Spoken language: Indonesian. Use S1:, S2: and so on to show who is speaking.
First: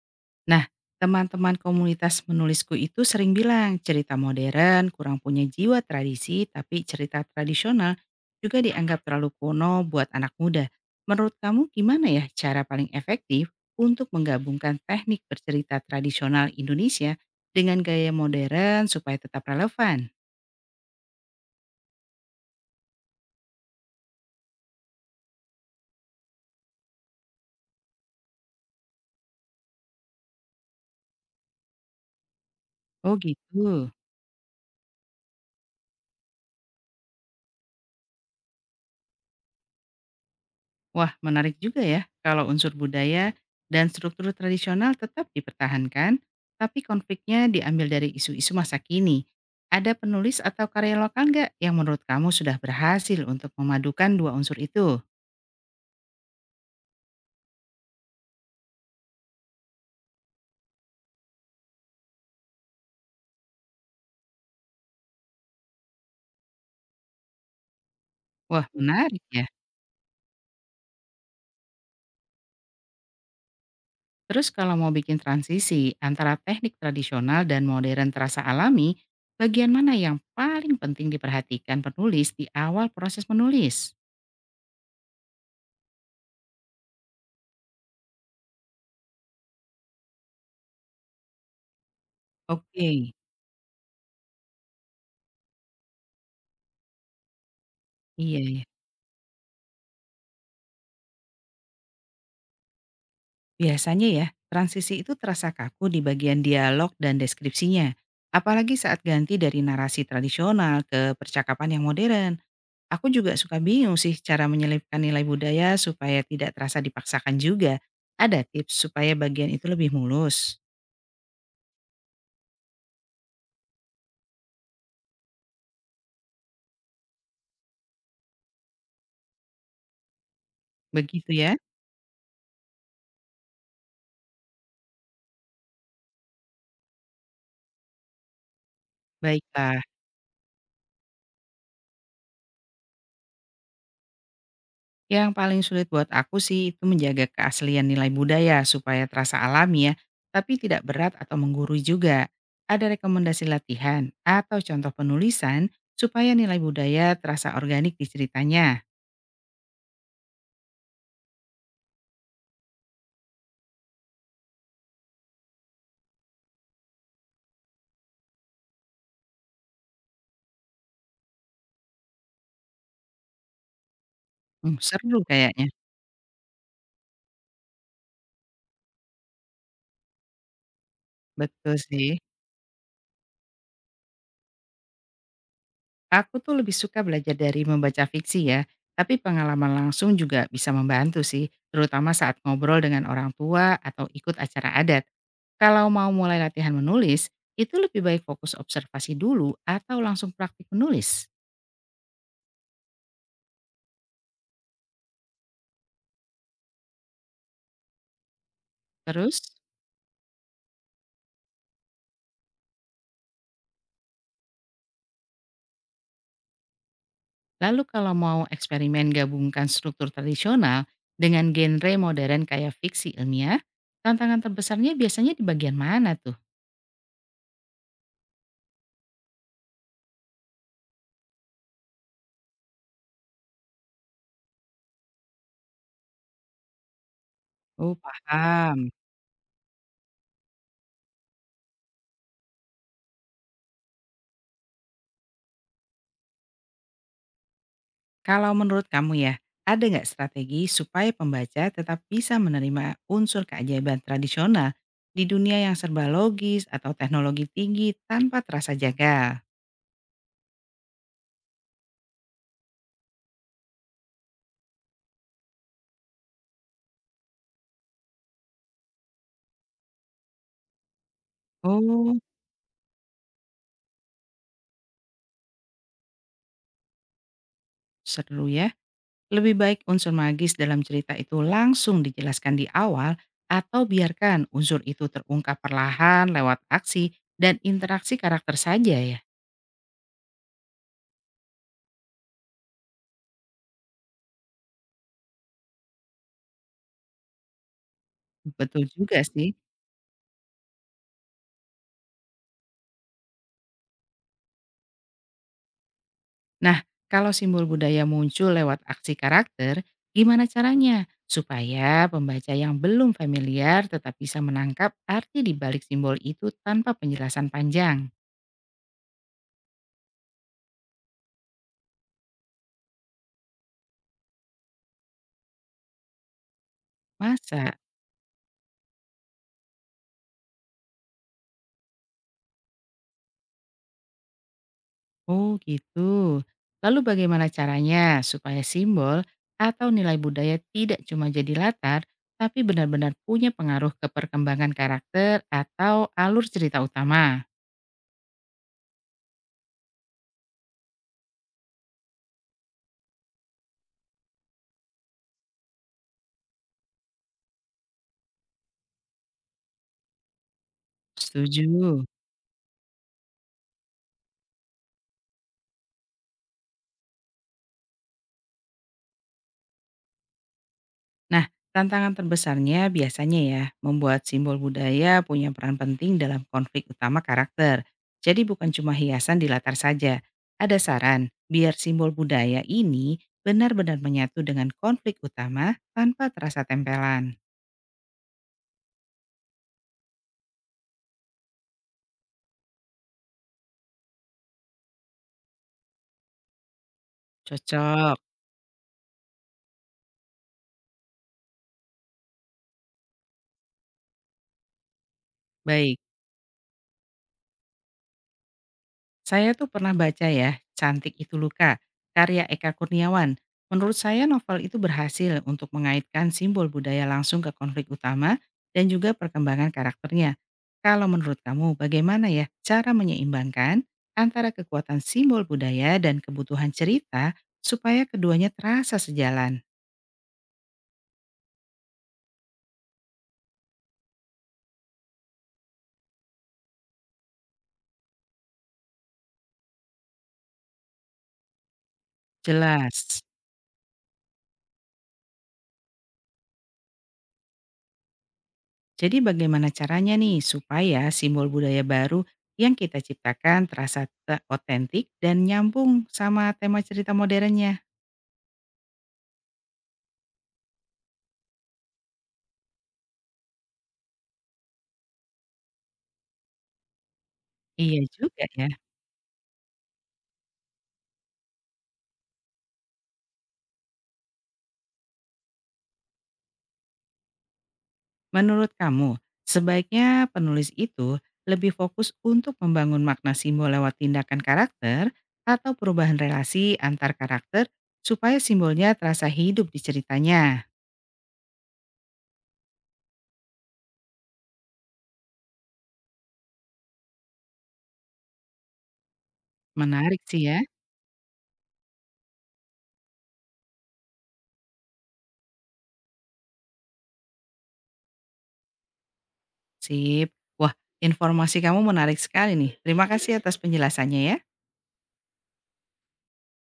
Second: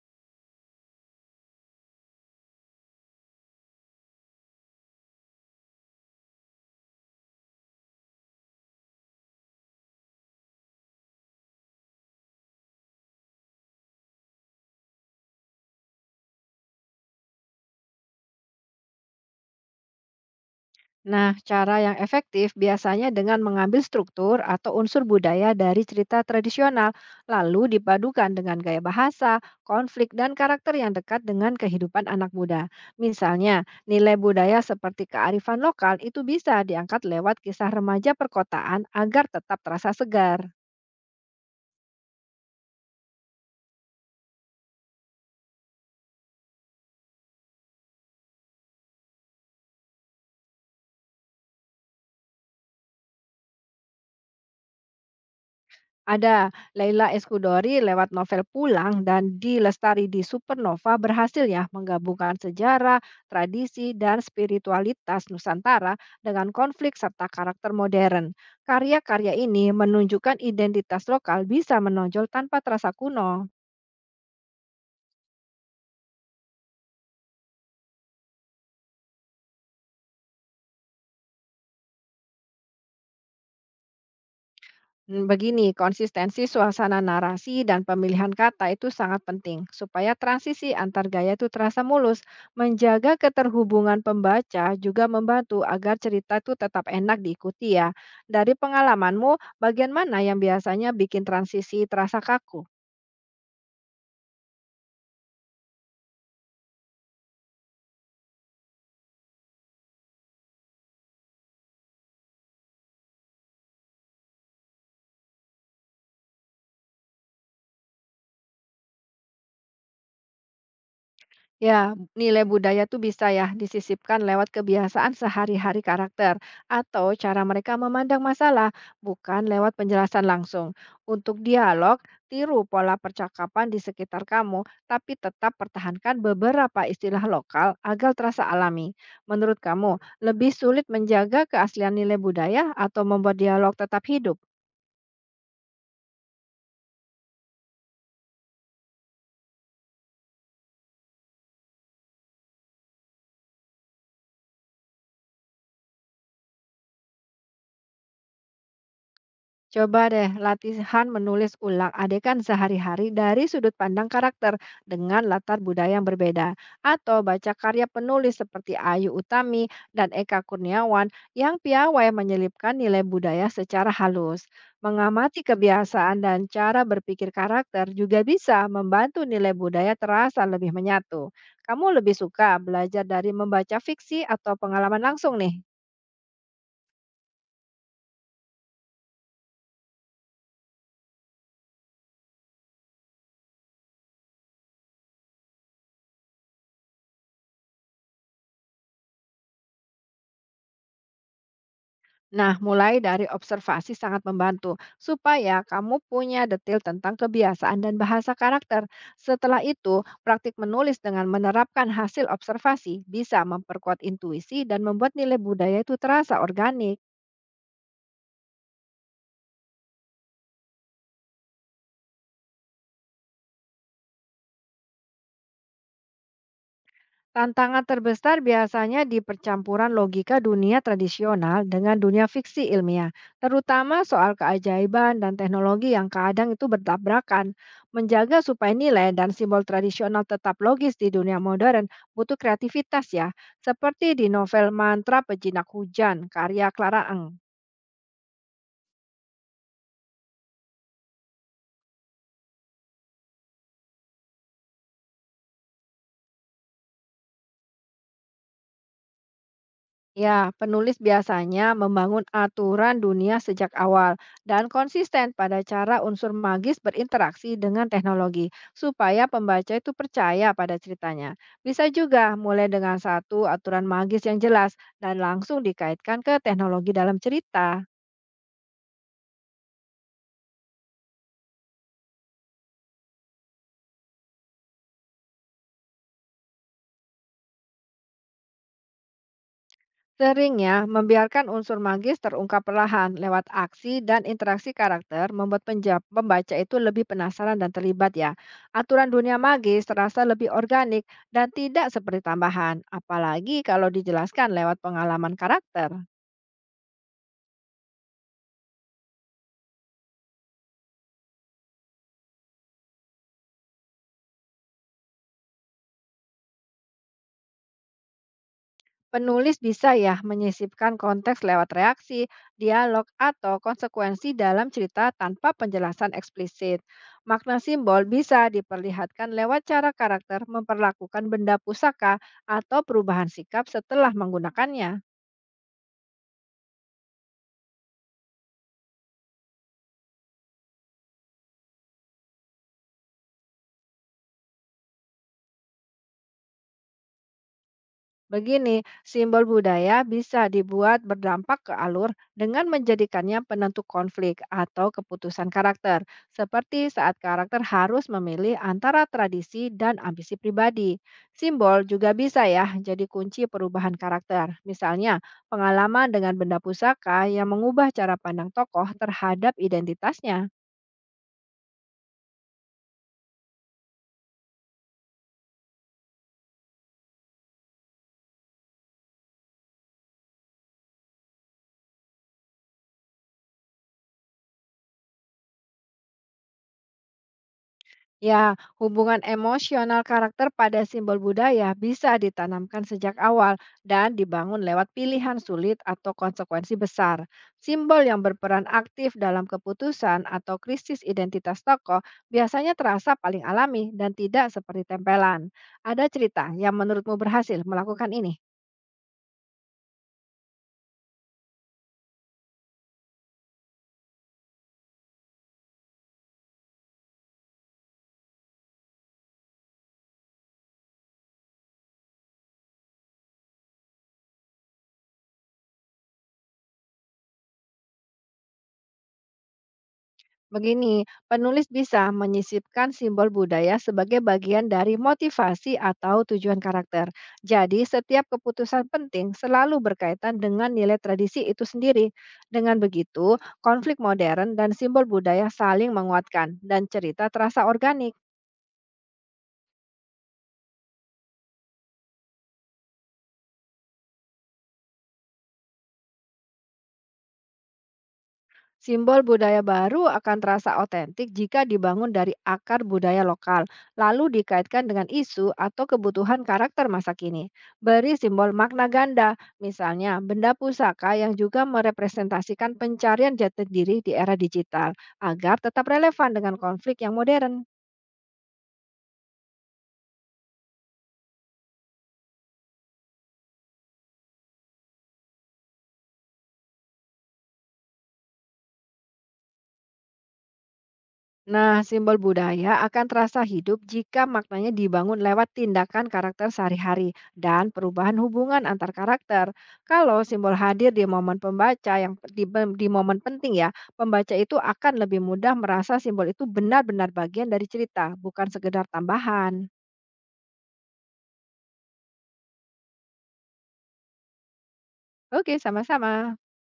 S1: Nah, teman-teman komunitas menulisku itu sering bilang cerita modern kurang punya jiwa tradisi, tapi cerita tradisional juga dianggap terlalu kuno buat anak muda. Menurut kamu gimana ya cara paling efektif untuk menggabungkan teknik bercerita tradisional Indonesia dengan gaya modern supaya tetap relevan?
S2: Nah, cara yang efektif biasanya dengan mengambil struktur atau unsur budaya dari cerita tradisional, lalu dipadukan dengan gaya bahasa, konflik, dan karakter yang dekat dengan kehidupan anak muda.
S1: Oh
S2: Misalnya,
S1: gitu.
S2: nilai budaya seperti kearifan lokal itu bisa diangkat lewat kisah remaja perkotaan agar tetap terasa segar.
S1: Wah, menarik juga ya kalau unsur budaya dan struktur tradisional tetap dipertahankan, tapi konfliknya diambil dari isu-isu masa kini. Ada penulis atau karya lokal nggak yang menurut kamu sudah berhasil untuk memadukan dua unsur itu?
S2: Ada Laila Eskudori lewat novel Pulang dan Di Lestari di Supernova berhasil ya menggabungkan sejarah, tradisi, dan spiritualitas Nusantara dengan konflik serta karakter modern.
S1: Wah, menarik
S2: Karya-karya
S1: ya.
S2: ini menunjukkan identitas lokal bisa menonjol tanpa terasa kuno.
S1: Terus kalau mau bikin transisi antara teknik tradisional dan modern terasa alami, bagian mana yang paling penting diperhatikan penulis di awal proses menulis?
S2: Begini, konsistensi suasana narasi dan pemilihan kata itu sangat penting supaya transisi antar gaya itu terasa mulus.
S1: Oke,
S2: Menjaga keterhubungan pembaca juga membantu agar cerita itu tetap enak diikuti ya.
S1: iya
S2: Dari
S1: ya.
S2: pengalamanmu, bagian mana yang biasanya bikin transisi terasa kaku?
S1: Biasanya ya, transisi itu terasa kaku di bagian dialog dan deskripsinya. Apalagi saat ganti dari narasi tradisional ke percakapan yang modern. Aku juga suka bingung sih cara menyelipkan nilai budaya supaya tidak terasa dipaksakan juga. Ada tips supaya bagian itu lebih mulus.
S2: Ya, nilai budaya tuh bisa ya disisipkan lewat kebiasaan sehari-hari karakter atau cara mereka memandang masalah, bukan lewat penjelasan langsung.
S1: Begitu
S2: Untuk
S1: ya?
S2: dialog, tiru pola percakapan di sekitar kamu, tapi tetap pertahankan beberapa istilah lokal agar terasa alami. Menurut
S1: Baiklah.
S2: kamu, lebih sulit menjaga keaslian nilai budaya atau membuat dialog tetap hidup?
S1: Yang paling sulit buat aku sih itu menjaga keaslian nilai budaya supaya terasa alami ya, tapi tidak berat atau menggurui juga. Ada rekomendasi latihan atau contoh penulisan supaya nilai budaya terasa organik di ceritanya.
S2: Coba deh latihan menulis ulang adegan sehari-hari dari sudut pandang karakter dengan latar budaya yang berbeda. Atau baca karya penulis seperti Ayu Utami dan Eka Kurniawan yang piawai menyelipkan nilai budaya secara halus.
S1: Hmm, seru
S2: Mengamati
S1: kayaknya.
S2: kebiasaan dan cara berpikir karakter juga bisa membantu nilai budaya terasa lebih menyatu.
S1: Betul
S2: Kamu
S1: sih.
S2: lebih suka belajar dari membaca fiksi atau pengalaman langsung nih?
S1: Aku tuh lebih suka belajar dari membaca fiksi ya, tapi pengalaman langsung juga bisa membantu sih, terutama saat ngobrol dengan orang tua atau ikut acara adat. Kalau mau mulai latihan menulis, itu lebih baik fokus observasi dulu atau langsung praktik menulis.
S2: Nah, mulai dari observasi sangat membantu supaya kamu punya detail tentang kebiasaan dan bahasa karakter.
S1: Terus,
S2: Setelah itu, praktik menulis dengan menerapkan hasil observasi bisa memperkuat intuisi dan membuat nilai budaya itu terasa organik.
S1: lalu kalau mau eksperimen gabungkan struktur tradisional dengan genre modern kayak fiksi ilmiah, tantangan terbesarnya biasanya di bagian mana tuh?
S2: Tantangan terbesar biasanya di percampuran logika dunia tradisional dengan dunia fiksi ilmiah, terutama soal keajaiban dan teknologi yang kadang itu bertabrakan.
S1: Oh,
S2: Menjaga supaya
S1: paham.
S2: nilai dan simbol tradisional tetap logis di dunia modern butuh kreativitas ya, seperti di novel Mantra Pejinak Hujan karya Clara Eng.
S1: Kalau menurut kamu ya, ada nggak strategi supaya pembaca tetap bisa menerima unsur keajaiban tradisional di dunia yang serba logis atau teknologi tinggi tanpa terasa jaga?
S2: Ya, penulis biasanya membangun aturan dunia sejak awal dan konsisten pada cara unsur magis berinteraksi dengan teknologi, supaya pembaca itu percaya pada ceritanya. Bisa
S1: Oh,
S2: juga mulai dengan satu aturan magis yang jelas dan langsung dikaitkan ke teknologi dalam cerita.
S1: seru ya. Lebih baik unsur magis dalam cerita itu langsung dijelaskan di awal atau biarkan unsur itu terungkap perlahan lewat aksi dan interaksi karakter saja ya.
S2: Seringnya, membiarkan unsur magis terungkap perlahan lewat aksi dan interaksi karakter membuat pembaca itu lebih penasaran dan terlibat ya.
S1: Betul
S2: Aturan
S1: juga
S2: dunia
S1: sih.
S2: magis terasa lebih organik dan tidak seperti tambahan, apalagi kalau dijelaskan lewat pengalaman karakter.
S1: Nah, kalau simbol budaya muncul lewat aksi karakter, gimana caranya supaya pembaca yang belum familiar tetap bisa menangkap arti di balik simbol itu tanpa penjelasan panjang?
S2: Penulis bisa ya menyisipkan konteks lewat reaksi, dialog, atau konsekuensi dalam cerita tanpa penjelasan eksplisit. Makna
S1: Masa?
S2: simbol bisa diperlihatkan lewat cara karakter memperlakukan benda pusaka atau perubahan sikap setelah menggunakannya.
S1: Oh, gitu. Lalu bagaimana caranya supaya simbol atau nilai budaya tidak cuma jadi latar, tapi benar-benar punya pengaruh ke perkembangan karakter atau alur cerita utama?
S2: Begini, simbol budaya bisa dibuat berdampak ke alur dengan menjadikannya penentu konflik atau keputusan karakter, seperti saat karakter harus memilih antara tradisi dan ambisi pribadi.
S1: Setuju.
S2: Simbol juga bisa ya jadi kunci perubahan karakter. Misalnya, pengalaman dengan benda pusaka yang mengubah cara pandang tokoh terhadap identitasnya.
S1: Nah, tantangan terbesarnya biasanya ya, membuat simbol budaya punya peran penting dalam konflik utama karakter. Jadi bukan cuma hiasan di latar saja. Ada saran, biar simbol budaya ini benar-benar menyatu dengan konflik utama tanpa terasa tempelan.
S2: Ya, hubungan emosional karakter pada simbol budaya bisa ditanamkan sejak awal dan dibangun lewat pilihan sulit atau konsekuensi besar. Simbol
S1: Cocok,
S2: yang berperan aktif dalam keputusan atau krisis identitas tokoh biasanya terasa paling alami dan tidak seperti tempelan.
S1: baik.
S2: Ada cerita yang menurutmu berhasil melakukan ini?
S1: Saya tuh pernah baca ya, Cantik Itu Luka, karya Eka Kurniawan. Menurut saya novel itu berhasil untuk mengaitkan simbol budaya langsung ke konflik utama dan juga perkembangan karakternya. Kalau menurut kamu bagaimana ya cara menyeimbangkan antara kekuatan simbol budaya dan kebutuhan cerita supaya keduanya terasa sejalan?
S2: Begini, penulis bisa menyisipkan simbol budaya sebagai bagian dari motivasi atau tujuan karakter. Jadi, setiap keputusan penting selalu berkaitan dengan nilai tradisi itu sendiri. Dengan
S1: Jelas.
S2: begitu, konflik modern dan simbol budaya saling menguatkan dan cerita terasa organik.
S1: Jadi bagaimana caranya nih supaya simbol budaya baru yang kita ciptakan terasa otentik dan nyambung sama tema cerita modernnya?
S2: Simbol budaya baru akan terasa otentik jika dibangun dari akar budaya lokal, lalu dikaitkan dengan isu atau kebutuhan karakter masa kini.
S1: Iya
S2: Beri
S1: juga
S2: simbol
S1: ya.
S2: makna ganda, misalnya benda pusaka yang juga merepresentasikan pencarian jati diri di era digital, agar tetap relevan dengan konflik yang modern.
S1: Menurut kamu, sebaiknya penulis itu lebih fokus untuk membangun makna simbol lewat tindakan karakter atau perubahan relasi antar karakter supaya simbolnya terasa hidup di ceritanya.
S2: Nah, simbol budaya akan terasa hidup jika maknanya dibangun lewat tindakan karakter sehari-hari dan perubahan hubungan antar karakter. Kalau
S1: Menarik sih
S2: simbol
S1: ya.
S2: hadir di momen pembaca yang di momen penting ya, pembaca itu akan lebih mudah merasa simbol itu benar-benar bagian dari cerita, bukan sekedar tambahan.
S1: Sip. Wah, informasi kamu menarik sekali nih. Terima kasih atas penjelasannya ya.
S2: Oke, sama-sama.